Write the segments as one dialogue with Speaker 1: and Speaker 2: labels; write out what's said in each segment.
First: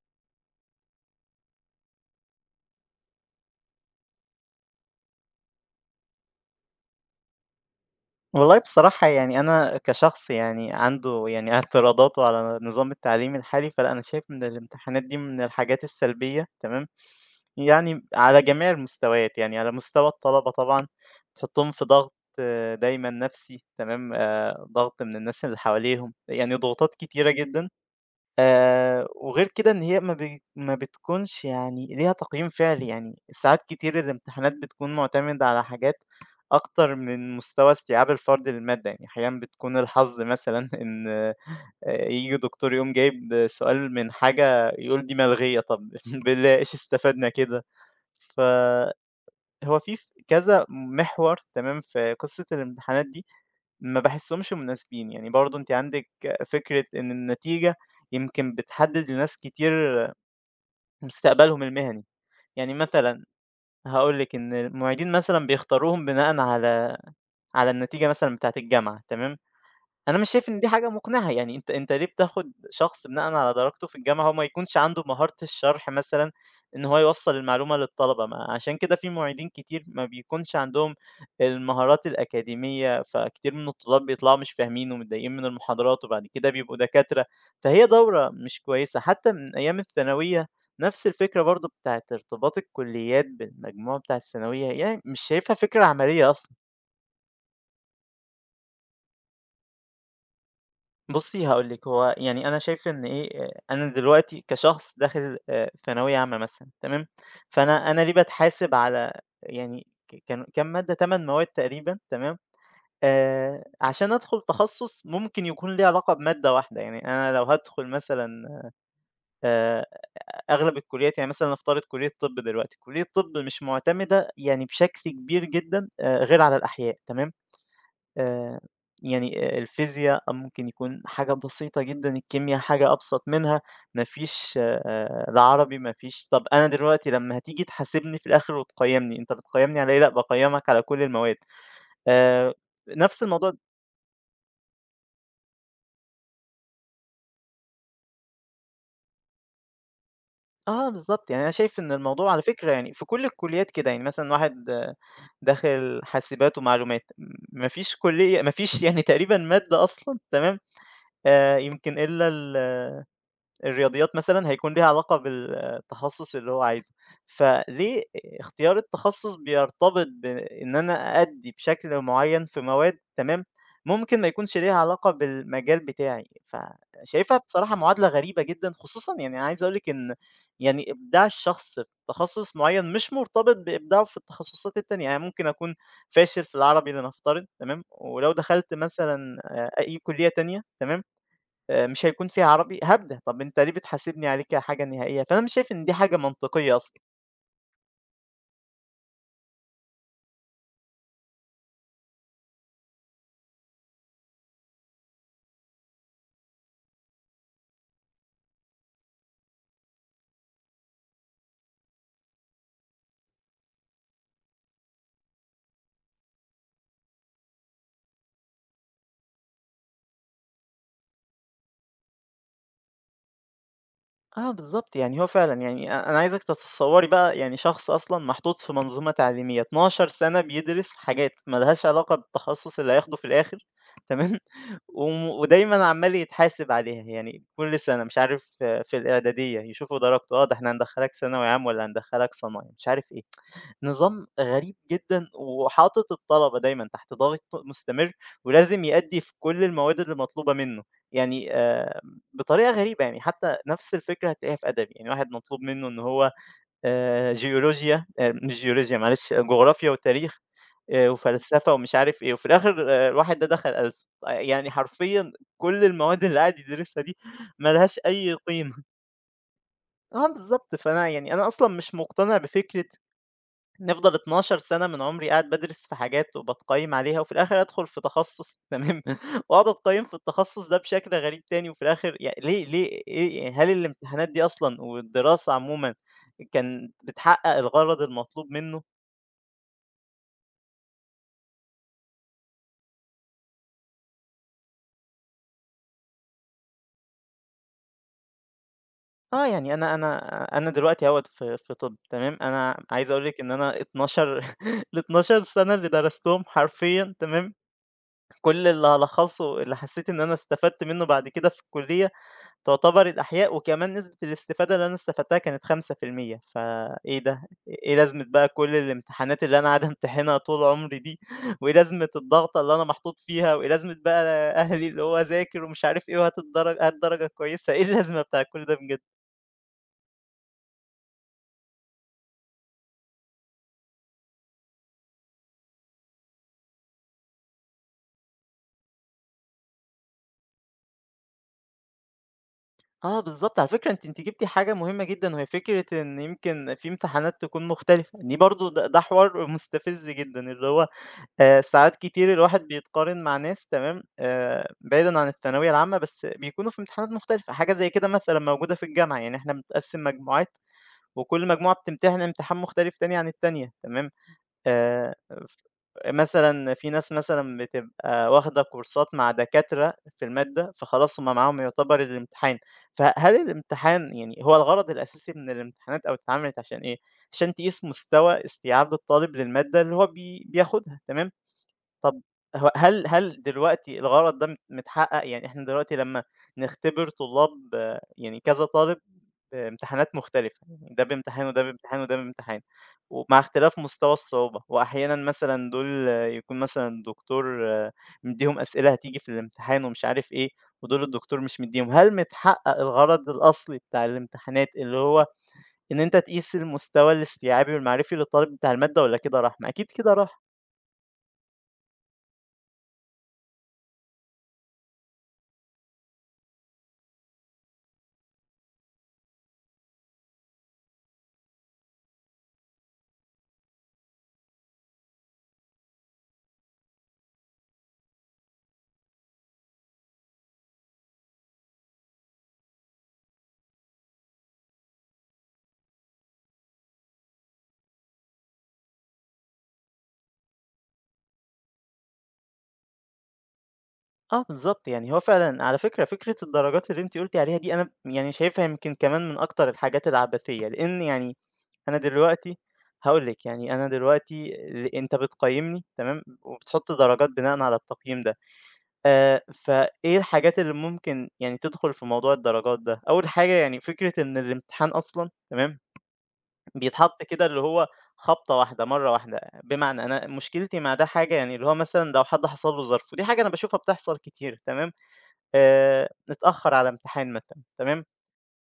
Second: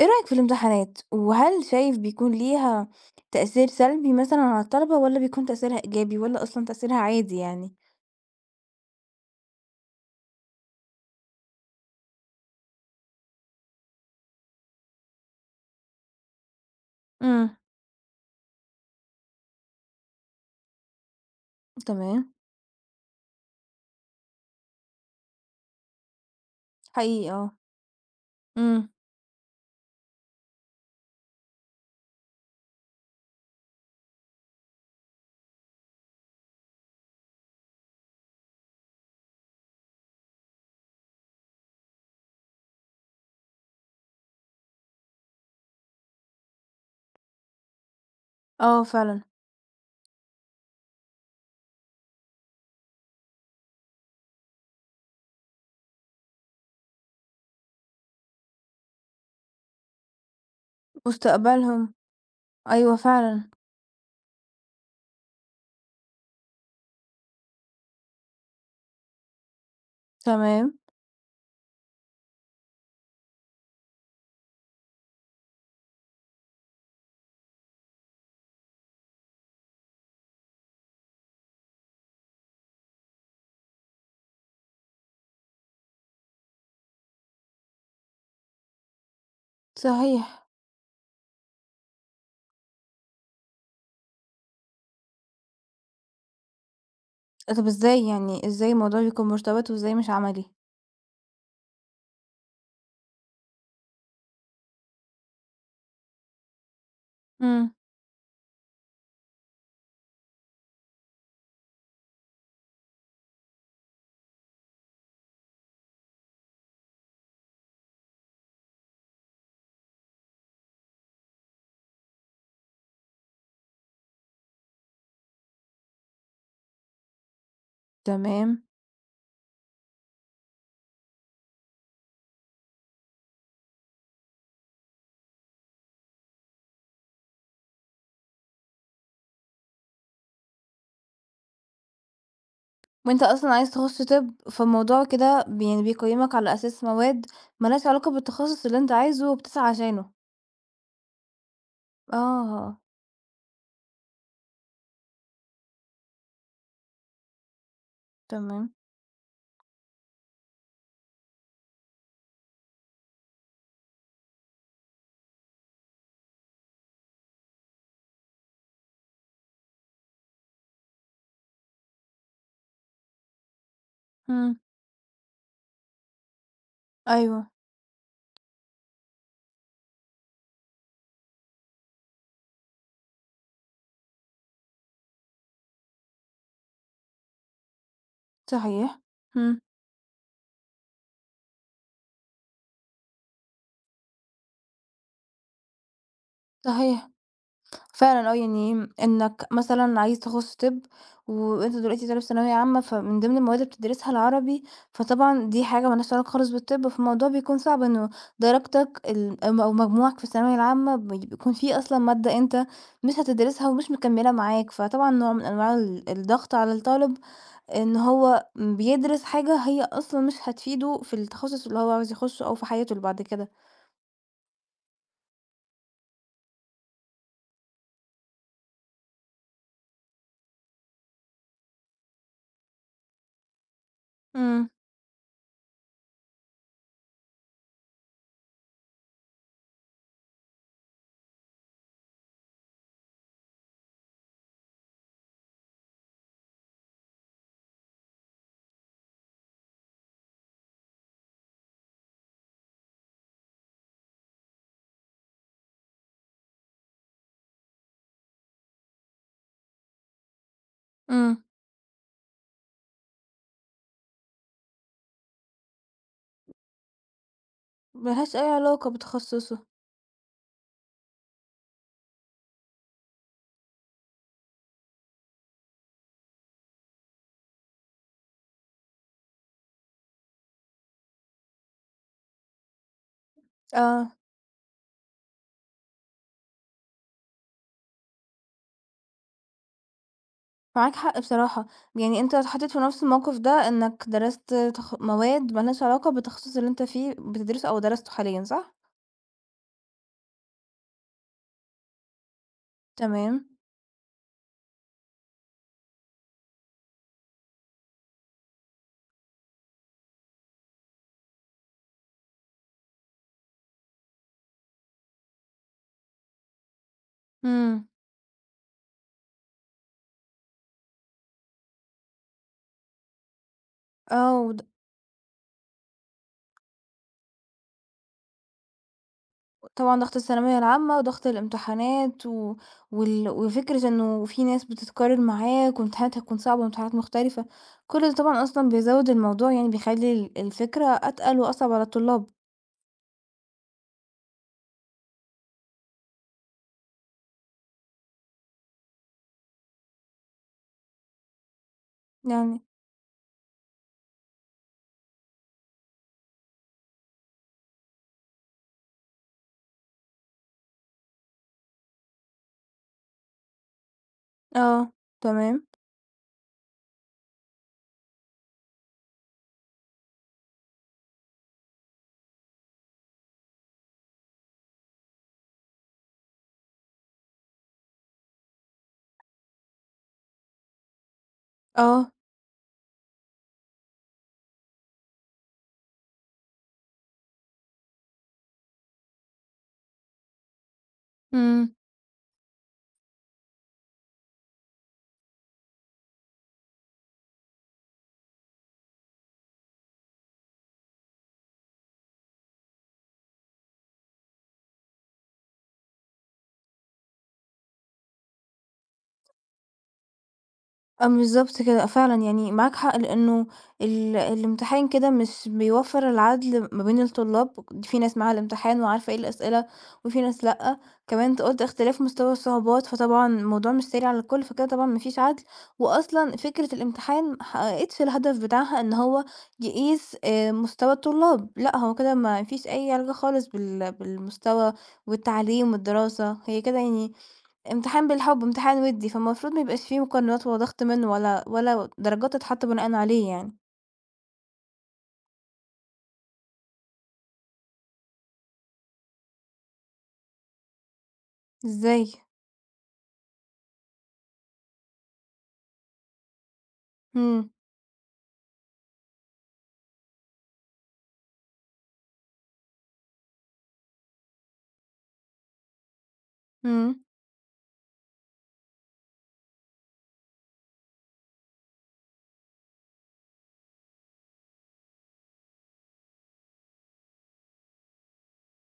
Speaker 1: إيه رأيك في الامتحانات؟ وهل شايف بيكون ليها تأثير سلبي مثلًا على الطلبة والّا بيكون تأثيرها إيجابي والّا أصلًا تأثيرها عادي يعني؟
Speaker 2: والله بصراحة يعني أنا كشخص يعني عنده يعني اعتراضاته على نظام التعليم الحالي فلا أنا شايف إن الامتحانات دي من الحاجات السلبية تمام،
Speaker 1: إمم.
Speaker 2: يعني على جميع المستويات، يعني على مستوى الطلبة طبعا تحطهم في ضغط
Speaker 1: تمام،
Speaker 2: دايما نفسي تمام، ضغط من الناس اللي حواليهم، يعني ضغوطات
Speaker 1: حقيقي
Speaker 2: كتيرة
Speaker 1: آه،
Speaker 2: جدا.
Speaker 1: إمم،
Speaker 2: وغير كده إن هي ما بتكونش يعني ليها تقييم فعلي، يعني ساعات كتير الامتحانات بتكون معتمدة على حاجات أكتر من مستوى استيعاب الفرد للمادة، يعني أحيانًا بتكون الحظ مثلًا إن ييجي دكتور يقوم جايب سؤال من حاجة يقول دي ملغية، طب بالله إيش استفدنا كده؟
Speaker 1: آه
Speaker 2: فهو
Speaker 1: فعلًا،
Speaker 2: في كذا محور تمام في قصة الامتحانات دي، ما باحسّهمش مناسبين، يعني برضه أنتِ عندِك فكرة إن النتيجة يمكن بتحدد لناس كتير مستقبلهم
Speaker 1: مستقبلهم،
Speaker 2: المهني، يعني
Speaker 1: أيوه
Speaker 2: مثلًا
Speaker 1: فعلًا،
Speaker 2: هاقول لِك إن المعيدين مثلًا بيختاروهم بناءً على النتيجة مثلًا بتاعة الجامعة، تمام؟ أنا مش شايف إن دي
Speaker 1: تمام،
Speaker 2: حاجة مقنعة، يعني أنت ليه بتاخد شخص بناءً على درجته في الجامعة هو ما يكونش عنده مهارة الشرح مثلًا، إن هو يوصّل المعلومة للطلبة، ما عشان كده في معيدين كتير ما بيكونش عندهم المهارات الأكاديمية، فكتير من الطلاب بيطلعوا مش فاهمين ومتضايقين من المحاضرات، وبعد كده بيبقوا دكاترة، فهي دورة مش كويسة. حتى من أيام
Speaker 1: صحيح،
Speaker 2: الثانوية نفس الفكرة برضه بتاعة ارتباط الكليات بالمجموع بتاع الثانوية، يعني مش شايفها فكرة عملية أصلًا.
Speaker 1: طب إزاي الموضوع بيكون مرتبط وإزاي مش عملي؟
Speaker 2: بُصّي هاقول لِك، هو يعني أنا شايف إن إيه، أنا دلوقتي كشخص داخل ثانوية عامة مثلًا تمام،
Speaker 1: إمم.
Speaker 2: فأنا ليه باتحاسب على يعني كانوا كام مادة، 8 مواد تقريبًا تمام، عشان أدخل تخصُّص ممكن يكون ليه علاقة بمادة واحدة، يعني أنا لو هادخل مثلًا آآ أغلب الكُلّيات، يعني مثلًا نفترض كُلّية طِب دلوقتي، كُلّية طِب مش مُعتمدة يعني بشكل كبير جدًا غير على الأحياء تمام. آآ
Speaker 1: تمام،
Speaker 2: يعني الفيزيا ممكن يكون حاجة بسيطة جدًا، الكيميا حاجة أبسط منها، ما فيش لا عربي ما فيش. طب أنا دلوقتي لمّا هتيجي تحاسبني في الآخر وتقيّمني، أنت بتقيّمني على إيه؟ لأ باقيّمك على كل المواد. آآ
Speaker 1: وأنت
Speaker 2: نفس الموضوع.
Speaker 1: أصلًا عايز تخش طِب فالموضوع كده يعني بيقيمك على أساس مواد ما لهاش علاقة بالتخصص اللي أنت عايزه وبتسعى عشانه،
Speaker 2: آه بالضبط، يعني أنا شايف إن الموضوع على فكرة
Speaker 1: آه،
Speaker 2: يعني في كل الكليات كده، يعني مثلًا واحد آه، داخل حاسبات ومعلومات، ما فيش كلية ما
Speaker 1: تمام.
Speaker 2: فيش يعني تقريبًا مادة أصلًا تمام، يمكن إلا الرياضيات مثلًا هيكون ليها علاقة بالتخصُّص اللي هو عايزه، فليه اختيار التخصُّص بيرتبط بإن أنا أأدّي بشكل معيّن في مواد تمام، ممكن ما
Speaker 1: إمم.
Speaker 2: يكونش ليها علاقة بالمجال بتاعي، فشايفها
Speaker 1: أيوه،
Speaker 2: بصراحة معادلة غريبة جدًا، خصوصًا يعني عايز أقول لِك إن يعني إبداع الشخص في تخصُّص معيّن مش مرتبط بإبداعه في التخصُّصات التانية، يعني ممكن أكون فاشل في العربي لنفترض تمام، ولو دخلت
Speaker 1: صحيح،
Speaker 2: مثلًا
Speaker 1: إمم،
Speaker 2: أي كُلّية تانية تمام، مش هيكون فيها عربي هابدأ، طَب أنت ليه بتحاسبني عليه كحاجة نهائية؟ فأنا مش شايف إن دي حاجة منطقية أصلًا.
Speaker 1: صحيح، فعلًا آه، يعني إنك مثلًا عايز تخُش طِب وأنت دلوقتي طالب ثانوية عامة، فمن ضمن المواد اللي بتدرسها العربي، فطبعًا دي حاجة ما لهاش علاقة خالص بالطِب، فالموضوع بيكون صعب إنه درجتك ال م أو مجموعك في الثانوية العامة بيكون فيه أصلًا مادة أنت مش هتدرسها ومش مكمّلة معاك، فطبعًا نوع من أنواع الضغط على الطالب إن هو بيدرس حاجة هي أصلًا مش هتفيده في التخصُّص اللي هو عاوز يخُشّه أو في حياته اللي بعد كده.
Speaker 2: آه بالضبط، يعني هو فعلًا يعني أنا عايزِك تتصوّري بقى يعني شخص أصلًا محطوط في منظومة تعليمية 12 سَنة بيدرس حاجات ما لهاش علاقة بالتخصص اللي هياخده في الآخر تمام،
Speaker 1: إمم،
Speaker 2: ودايمًا عمّال يتحاسب عليها، يعني كل سَنة مش عارف آه، في الإعدادية يشوفوا درجته، آه ده إحنا هندخّلك ثانوي عام والّا هندخّلك صنايع مش عارف إيه، نظام غريب جدًا وحاطط الطلبة دايمًا تحت ضغط مستمر ولازم يأدّي في كل المواد اللي مطلوبة منه، يعني بطريقة غريبة، يعني حتى نفس الفكرة هتلاقيها في أدبي، يعني واحد مطلوب منه إن هو جيولوجيا مش جيولوجيا معلش آه، جغرافيا وتاريخ
Speaker 1: إمم.
Speaker 2: وفلسفة ومش عارف إيه، وفي الآخر آه، الواحد ده دخل ألسُن، يعني حرفيًا كل المواد اللي قاعد يدرسها دي ما لهاش
Speaker 1: ما
Speaker 2: أي
Speaker 1: لهاش أي
Speaker 2: قيمة.
Speaker 1: علاقة بتخصُّصه.
Speaker 2: آه بالضبط، فأنا يعني أنا أصلًا مش مقتنع بفكرة نفضل 12 سنة من عمري قاعد بادرس في حاجات وباتقيّم عليها، وفي الآخر أدخل في تخصُّص تمام، وأقعد أتقيّم في التخصُّص ده بشكل غريب تاني، وفي الآخر ليه إيه يعني؟ هل
Speaker 1: آه،
Speaker 2: الامتحانات دي أصلًا والدراسة عمومًا كانت بتحقق الغرض المطلوب منه؟
Speaker 1: معاك حق بصراحة، يعني أنت اتحطّيت في نَفْس الموقِف ده إنّك درست مواد ما لهاش علاقة بالتخصُّص اللي أنت فيه بتدرسه أو درسته حاليًا صح؟
Speaker 2: آه، يعني أنا دلوقتي أهوّة في طِب تمام، أنا عايز أقول لِك
Speaker 1: تمام،
Speaker 2: إن أنا 12 ال12 سنة اللي درستهم حرفيًا تمام، كل اللي هالخصه اللي حسّيت إن أنا استفدت منه بعد كده في الكلية تعتبر الأحياء. وكمان نسبة الاستفادة اللي أنا استفدتها كانت 5%. فإيه ده؟
Speaker 1: إمم،
Speaker 2: إيه لازمة بقى كل الامتحانات اللي أنا قاعد أمتحنها طول عمري دي، وإيه لازمة الضغطة اللي أنا محطوط فيها، وإيه لازمة بقى
Speaker 1: آه،
Speaker 2: أهلي اللي هو ذاكر ومش عارف إيه وهات الدرجة هات درجة كويسة، إيه اللازمة بتاع كل ده بجد؟
Speaker 1: طبعًا ضغط الثانوية العامة وضغط الامتحانات و وفكرة إنه في ناس بتتقارن معاك وامتحانات هتكون صعبة وامتحانات مختلفة، كل ده طبعًا أصلًا بيزوّد الموضوع يعني بيخلّي الفكرة أتقل وأصعب على الطلاب،
Speaker 2: آه بالضبط، على فكرة أنتِ جبتِ حاجة مهمة جدًا، وهي فكرة إن يمكن في امتحانات تكون مختلفة، دي برضه ده حوار مستفز جدًا، اللي هو ساعات كتير الواحد
Speaker 1: يعني
Speaker 2: بيتقارن مع ناس تمام، بعيدًا عن الثانوية العامة، بس بيكونوا في امتحانات مختلفة، حاجة زي كده مثلًا موجودة في الجامعة، يعني إحنا بنتقسم مجموعات وكل مجموعة بتمتحن امتحان مختلف تاني عن التانية تمام،
Speaker 1: آه،
Speaker 2: آآ ف
Speaker 1: تمام،
Speaker 2: مثلًا في ناس مثلًا بتبقى واخدة كورسات مع دكاترة في المادة، فخلاص هُم معاهم يعتبر الامتحان، فهل الامتحان يعني هو الغرض الأساسي من الامتحانات أو اتعملت عشان إيه؟ عشان تقيس مستوى استيعاب الطالب للمادة اللي هو بياخدها تمام،
Speaker 1: آه،
Speaker 2: طب هو هل دلوقتي الغرض ده متحقق؟ يعني إحنا دلوقتي لمّا نختبر طلاب آه، يعني كذا طالب بامتحانات مختلفة، يعني ده بامتحان وده
Speaker 1: إمم.
Speaker 2: بامتحان وده بامتحان، ومع اختلاف مستوى الصعوبة، وأحيانًا مثلًا دول آه، يكون مثلًا الدكتور آه، مدّيهم أسئلة هتيجي في الامتحان ومش عارف إيه، ودول الدكتور مش مدّيهم، هل متحقق الغرض الأصلي بتاع الامتحانات اللي هو إن أنت تقيس المستوى الاستيعابي والمعرفي للطالب بتاع المادة والّا كده راح؟ ما أكيد كده راح.
Speaker 1: آه، بالضبط كده، آه، فعلًا يعني معاك حق، لإنه الامتحان كده مش بيوفّر العدل ما بين الطلاب، في ناس معاها الامتحان وعارفة إيه الأسئلة وفي ناس لأ، كمان أنت قُلت اختلاف مستوى الصعوبات، فطبعًا الموضوع مش سهل على الكل، فكده طبعًا ما فيش عدل، وأصلًا فكرة الامتحان ما حققتش الهدف بتاعها إن هو يقيس مستوى الطلاب، لأ هو كده ما فيش أي علاقة خالص بالمستوى والتعليم والدراسة، هي كده يعني امتحان بالحب، امتحان وِدّي، فالمفروض ما يبقاش في مقارنات ولا ضغط منه ولا درجات تتحط بناءً عليه يعني،
Speaker 2: آه بالضبط، يعني هو فعلًا على فكرة، فكرة الدرجات اللي أنتِ قُلتِ عليها دي أنا يعني شايفها يمكن كمان من أكتر الحاجات العبثية، لإن يعني أنا
Speaker 1: إزاي؟
Speaker 2: دلوقتي هاقول لِك، يعني أنا دلوقتي أنت بتقيّمني تمام، وبتحُط درجات
Speaker 1: إمم،
Speaker 2: بناءً على التقييم ده، فإيه الحاجات اللي ممكن يعني تدخُل في موضوع الدرجات ده؟ أول حاجة يعني فكرة إن الامتحان أصلًا تمام،
Speaker 1: إمم،
Speaker 2: بيتحط كده اللي هو خبطة واحدة، مرّة واحدة، بمعنى أنا مشكلتي مع ده حاجة يعني اللي هو مثلًا لو حد حصل له ظرف، ودي حاجة أنا باشوفها بتحصل كتير تمام. اتأخّر على امتحان مثلًا تمام،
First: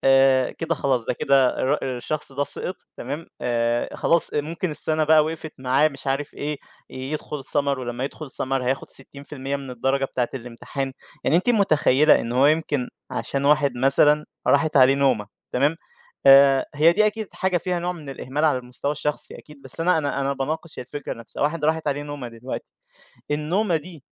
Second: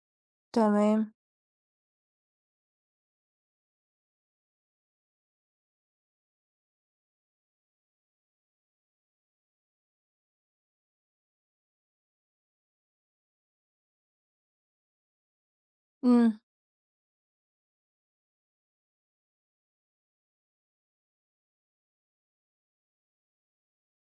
Speaker 2: كده خلاص
Speaker 1: تمام،
Speaker 2: ده كده الشخص ده سقط تمام، خلاص ممكن السَنة بقى وقفت معاه مش عارف إيه، يدخل summer، ولمّا يدخل summer هياخد 60% من الدرجة بتاعة الامتحان، يعني أنتِ متخيّلة إن هو يمكن عشان واحد مثلًا راحت عليه نومة تمام،
Speaker 1: إمم،
Speaker 2: هي دي أكيد حاجة فيها نوع من الإهمال على المستوى الشخصي أكيد، بس أنا باناقش الفكرة نفسها، واحد راحت عليه نومة دلوقتي، النومة دي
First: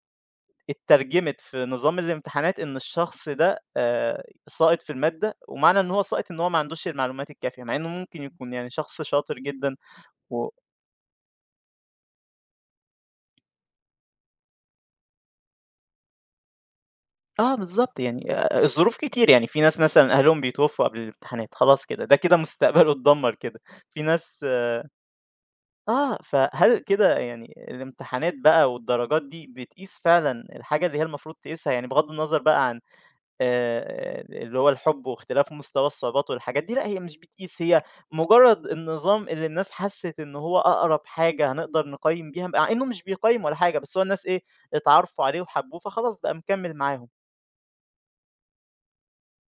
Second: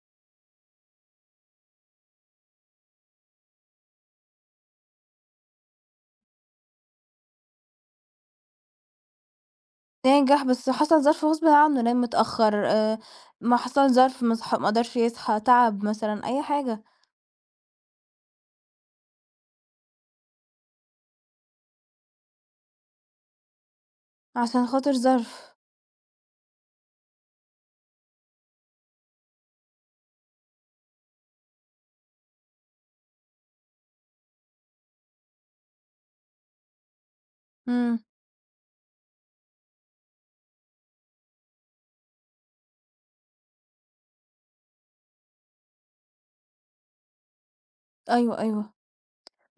Speaker 2: اترجمت في نظام الامتحانات إن الشخص ده ساقط في المادة، ومعنى إن هو ساقط إن هو ما عندوش المعلومات الكافية، مع إنه ممكن يكون يعني شخص شاطر جدًا
Speaker 1: ناجح
Speaker 2: و
Speaker 1: بس حصل ظرف غصبٍ عنه، نام متأخر ما حصل ظرف ما صح ما قدرش يصحى، تعب مثلًا، أي حاجة
Speaker 2: آه بالضبط، يعني الظروف كتير، يعني في ناس مثلًا أهلهم بيتوفوا قبل الامتحانات، خلاص كده، ده كده مستقبله اتدمر كده، في ناس
Speaker 1: عشان خاطر ظرف،
Speaker 2: آه، فهل كده يعني الامتحانات بقى والدرجات دي بتقيس فعلًا الحاجة اللي هي المفروض تقيسها، يعني بغض النظر بقى عن اللي هو الحُب واختلاف مستوى الصعوبات والحاجات دي، لأ هي مش بتقيس، هي
Speaker 1: إمم،
Speaker 2: مجرد النظام اللي الناس حسِّت إن هو أقرب حاجة هنقدر نقيّم بيها، مع إنه مش بيقيّم ولا حاجة، بس هو الناس إيه، اتعارفوا عليه وحبوه، فخلاص بقى مكمّل معاهم.
Speaker 1: أيوه، أيوه.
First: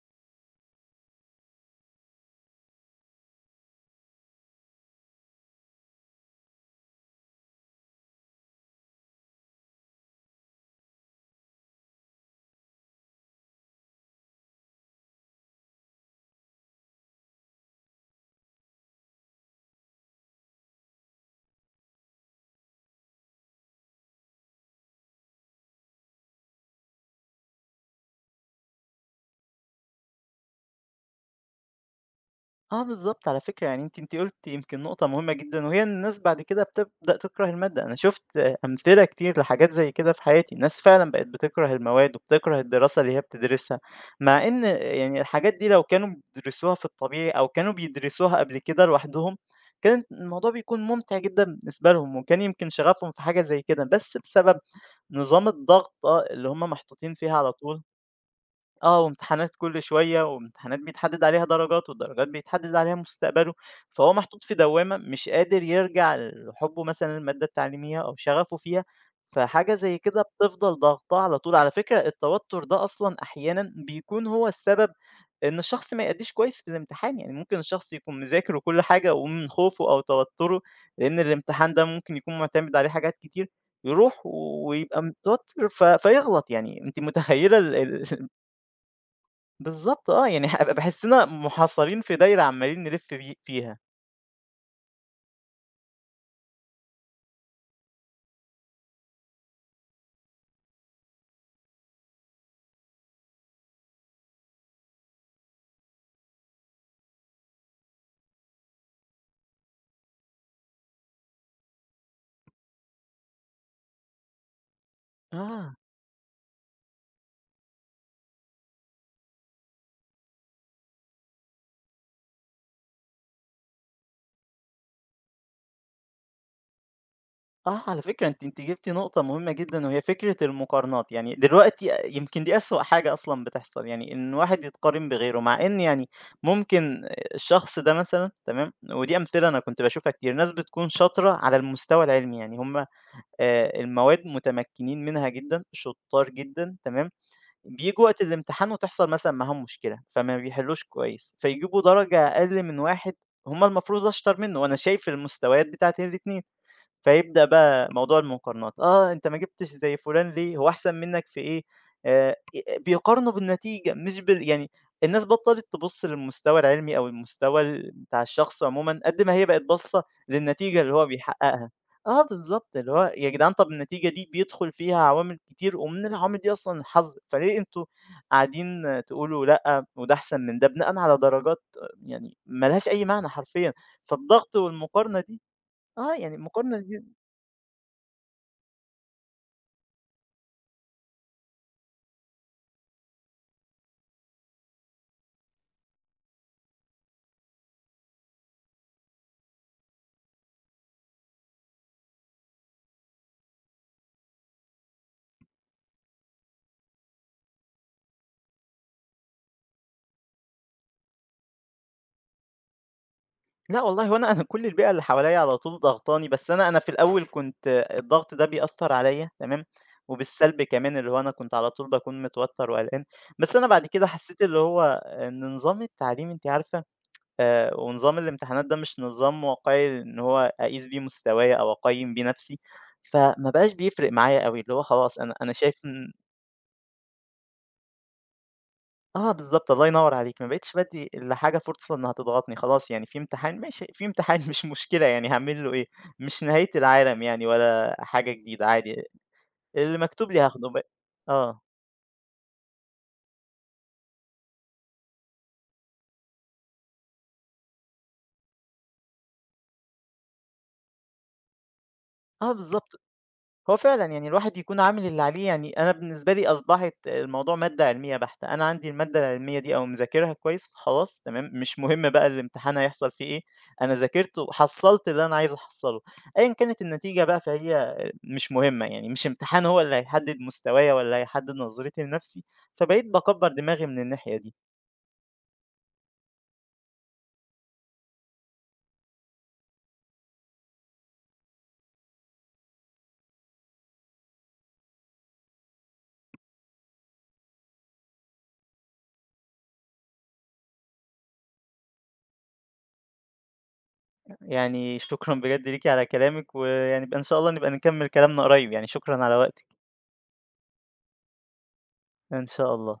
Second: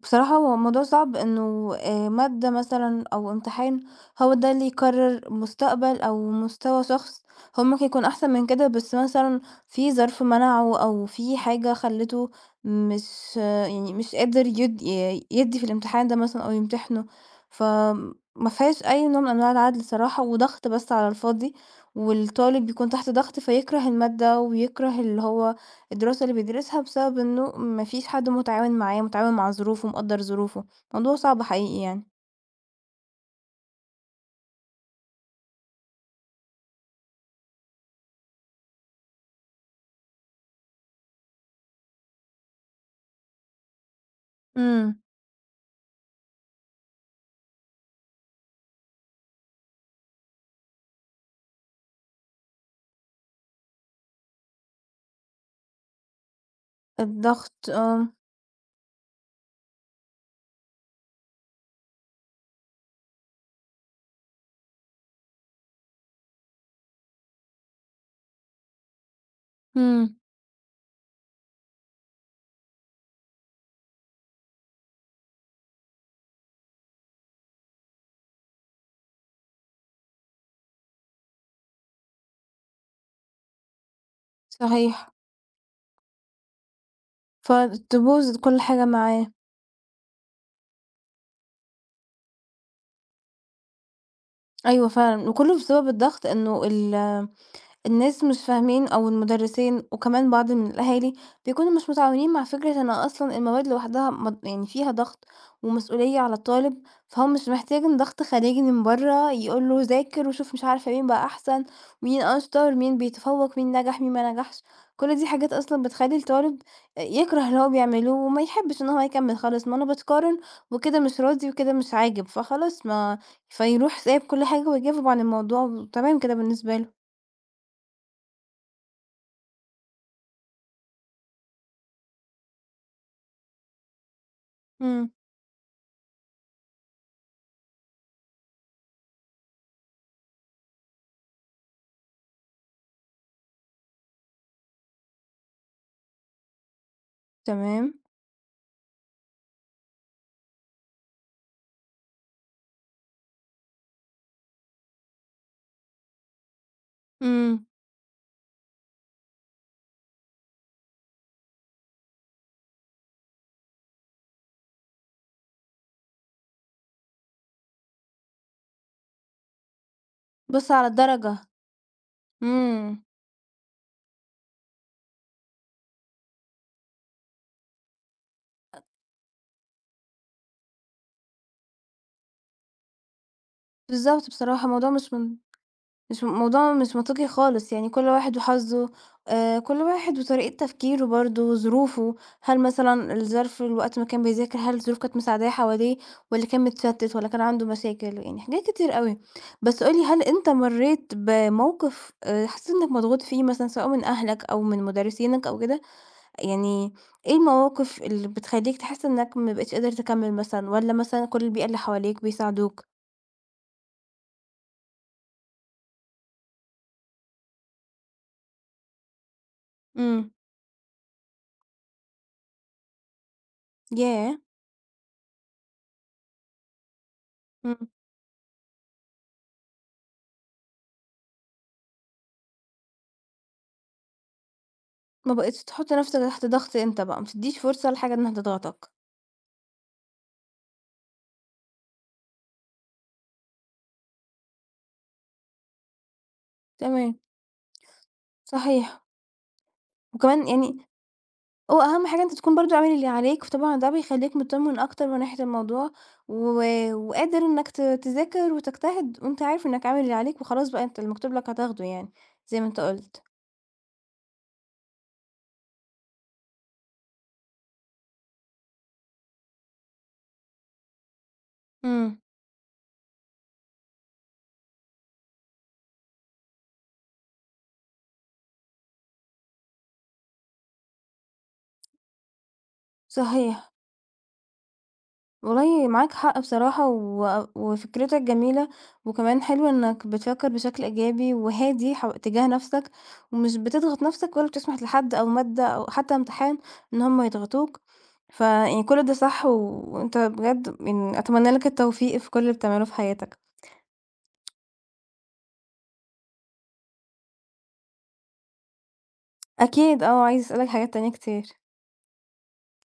Speaker 1: بصراحة هو الموضوع صعب إنه مادة مثلًا أو امتحان هو ده اللي يقرر مستقبل أو مستوى شخص، هو ممكن يكون أحسن من كده بس مثلًا في ظرف منعه أو في حاجة خلّته مش آه، يعني مش قادر يد ي يدّي في الامتحان ده مثلًا أو يمتحنه، ف ما فيهاش أي نوع من أنواع العدل صراحة وضغط بس على الفاضي، والطالب بيكون تحت ضغط فيكره المادة ويكره اللي هو الدراسة اللي بيدرسها بسبب إنه ما فيش حد متعاون معاه، متعاون مع ظروفه، مقدّر ظروفه، موضوع صعب حقيقي يعني.
Speaker 2: آه بالضبط، على فكرة يعني أنتِ قُلتِ يمكن نقطة مهمة جدًا، وهي إن الناس بعد كده بتبدأ تكره المادة، أنا شُفت أمثلة كتير لحاجات زي كده في حياتي، ناس فعلًا بقت بتكره المواد وبتكره الدراسة اللي هي بتدرسها، مع إن
Speaker 1: إمم.
Speaker 2: يعني الحاجات دي لو كانوا بيدرسوها في الطبيعي أو كانوا بيدرسوها قبل كده لوحدهم، كان الموضوع بيكون ممتع جدًا بالنسبة لهم، وكان يمكن شغفهم في حاجة زي كده، بس بسبب نظام الضغطة اللي هُم محطوطين فيها على
Speaker 1: الضغط
Speaker 2: طول
Speaker 1: آه،
Speaker 2: آه، وامتحانات كل شوية، وامتحانات بيتحدد عليها درجات، والدرجات بيتحدد عليها مستقبله، فهو محطوط في دوامة مش قادر يرجع لحبه مثلًا للمادة التعليمية أو شغفه فيها، فحاجة زي
Speaker 1: إمم.
Speaker 2: كده بتفضل ضاغطاه على طول. على فكرة التوتر ده أصلًا أحيانًا بيكون هو السبب إن الشخص ما يأديش كويس في الامتحان، يعني ممكن الشخص يكون مذاكر وكل حاجة ومن خوفه أو توتره لأن الامتحان ده ممكن يكون معتمد عليه حاجات كتير، يروح ويبقى
Speaker 1: صحيح،
Speaker 2: متوتر فيغلط، يعني أنتِ متخيلة ال ال
Speaker 1: فتبوظ كل حاجة معاه،
Speaker 2: بالضبط آه، يعني باحسّنا محصّرين في دايرة عمّالين نلِف فيها.
Speaker 1: أيوه فعلًا، وكله بسبب الضغط إنه الناس مش فاهمين أو المدرسين وكمان بعض من الأهالي بيكونوا مش متعاونين مع فكرة إن أصلًا المواد لوحدها يعني فيها ضغط ومسؤولية على الطالب، فهو مش محتاج ضغط خارجي من برّه يقول له ذاكر وشوف مش عارفة مين بقى أحسن، مين أشطر، مين بيتفوق، مين نجح، مين ما نجحش، كل دي حاجات
Speaker 2: آه،
Speaker 1: أصلًا بتخلّي الطالب يكره اللي هو بيعملوه وما يحبش إن هو يكمّل خالص، ما أنا باتقارن وكده مش راضي وكده مش عاجب، فخلاص ما فيروح سايب كل حاجة ويجاوب عن الموضوع وتمام كده بالنسبة له.
Speaker 2: آه، على فكرة أنتِ جِبتِ نقطة مهمة جدًا وهي فكرة المقارنات، يعني دلوقتي آه، يمكن دي أسوأ حاجة أصلًا بتحصل، يعني إن واحد
Speaker 1: إمم.
Speaker 2: يتقارن بغيره، مع إن يعني ممكن الشخص ده مثلًا تمام، ودي أمثلة أنا كنت باشوفها كتير، ناس بتكون شاطرة على المستوى العلمي، يعني هُم المواد متمكّنين منها جدًا، شُطّار جدًا تمام،
Speaker 1: تمام.
Speaker 2: بييجوا وقت الامتحان وتحصل مثلًا معاهم مشكلة، فما بيحلّوش كويس، فيجيبوا درجة أقل من واحد هُم المفروض أشطر منه، وأنا شايف المستويات بتاعة الاتنين. فيبدأ
Speaker 1: إمم.
Speaker 2: بقى موضوع المقارنات، آه أنت ما جِبتش زي فلان ليه، هو أحسن منك في إيه؟ آآ أ بيقارنوا بالنتيجة مش يعني الناس بطّلت تبُص للمستوى العلمي أو المستوى بتاع الشخص عمومًا، قد ما هي بقت باصة
Speaker 1: بُص
Speaker 2: للنتيجة
Speaker 1: على
Speaker 2: اللي هو
Speaker 1: الدرجة،
Speaker 2: بيحققها. آه بالضبط، اللي
Speaker 1: إمم،
Speaker 2: هو يا جدعان طَب النتيجة دي بيدخل فيها عوامل كتير ومن العوامل دي أصلًا الحظ، فليه أنتم قاعدين تقولوا لأ وده أحسن من ده بناءً على درجات آه، يعني ما لهاش أي معنى حرفيًا،
Speaker 1: بالضبط
Speaker 2: فالضغط
Speaker 1: بصراحة الموضوع
Speaker 2: والمقارنة دي آه
Speaker 1: مش
Speaker 2: يعني
Speaker 1: موضوع
Speaker 2: المقارنة
Speaker 1: مش
Speaker 2: دي
Speaker 1: منطقي خالص، يعني كل واحد وحظه، كل واحد وطريقة تفكيره برضه وظروفه، هل مثلًا الظرف الوقت ما كان بيذاكر هل الظروف كانت مساعداه حواليه والّا كان متشتت والّا كان عنده مشاكل، يعني حاجات كتير أوي. بس قُل لي هل أنت مرّيت بموقف حسيت إنك مضغوط فيه مثلًا سواء من أهلك أو من مدرسينك أو كده؟ يعني إيه المواقف اللي بتخلّيك تحس إنك ما بقيتش قادر تكمّل مثلًا، والّا مثلًا كل البيئة اللي حواليك بيساعدوك؟
Speaker 2: لأ والله هو أنا أنا كل البيئة اللي حواليّا على طول ضاغطاني، بس أنا في الأول كنت الضغط ده بيأثّر عليّا تمام،
Speaker 1: إمم.
Speaker 2: وبالسلب كمان اللي هو أنا كنت على طول باكون متوتّر وقلقان، بس أنا بعد كده
Speaker 1: ياه!
Speaker 2: حسّيت اللي هو إن نظام التعليم أنتِ عارفة
Speaker 1: إمم.
Speaker 2: ونظام الامتحانات ده مش نظام واقعي إن هو أقيس بيه مستوايا أو أقيّم بيه نَفْسي، فما بقاش بيفرق معايا أوي، اللي هو خلاص
Speaker 1: ما
Speaker 2: أنا
Speaker 1: بقيتش
Speaker 2: شايف
Speaker 1: تحُط
Speaker 2: إن
Speaker 1: نَفْسك تحت ضغط أنت بقى، ما بتدّيش فرصة لحاجة إنها تضغطك،
Speaker 2: آه بالضبط، الله ينوّر عليكِ، ما بقيتش بادّي لحاجة فرصة إنها تضغطني، خلاص يعني في امتحان ماشي، في امتحان مش مشكلة، يعني هاعمل له إيه، مش نهاية
Speaker 1: تمام،
Speaker 2: العالم يعني ولا حاجة جديدة
Speaker 1: صحيح،
Speaker 2: عادي، اللي مكتوب لي
Speaker 1: وكمان
Speaker 2: هاخده
Speaker 1: يعني
Speaker 2: آه،
Speaker 1: هو أهم حاجة أنت تكون برضه عامل اللي عليك، فطبعًا ده بيخلّيك متطمّن أكتر من ناحية الموضوع، و وقادر إنك تذاكر وتجتهد وأنت عارف إنك عامل اللي عليك وخلاص بقى أنت المكتوب لك هتاخده يعني،
Speaker 2: آه
Speaker 1: زي ما أنت
Speaker 2: بالضبط.
Speaker 1: قُلت.
Speaker 2: هو فعلًا يعني الواحد يكون عامل اللي عليه، يعني أنا بالنسبة لي أصبحت الموضوع مادة علمية بحتة، أنا عندي المادة العلمية دي أو مذاكرها كويس فخلاص تمام، مش مهم
Speaker 1: إمم.
Speaker 2: بقى الامتحان هيحصل فيه إيه، أنا ذاكرته حصّلت اللي أنا عايز أحصّله، أيًا كانت النتيجة بقى فهي مش مهمة، يعني مش امتحان هو اللي هيحدد مستوايا ولا هيحدد نظرتي لنفسي، فبقيت باكبّر
Speaker 1: صحيح.
Speaker 2: دماغي من الناحية دي،
Speaker 1: والله معاك حق بصراحة وفكرتك جميلة وكمان حلو انك بتفكر بشكل ايجابي وهادي تجاه نفسك ومش بتضغط نفسك ولا بتسمح لحد او مادة او حتى امتحان ان هم يضغطوك فيعني كل ده صح وانت بجد يعني اتمنى لك التوفيق في كل اللي بتعمله في حياتك
Speaker 2: يعني شكرًا بجد ليكِ على كلامِك، ويعني إن شاء الله نبقى نكمّل كلامنا قريب يعني، شكرًا على وقتِك،
Speaker 1: اكيد اه عايز اسألك حاجات تانية كتير
Speaker 2: إن شاء الله.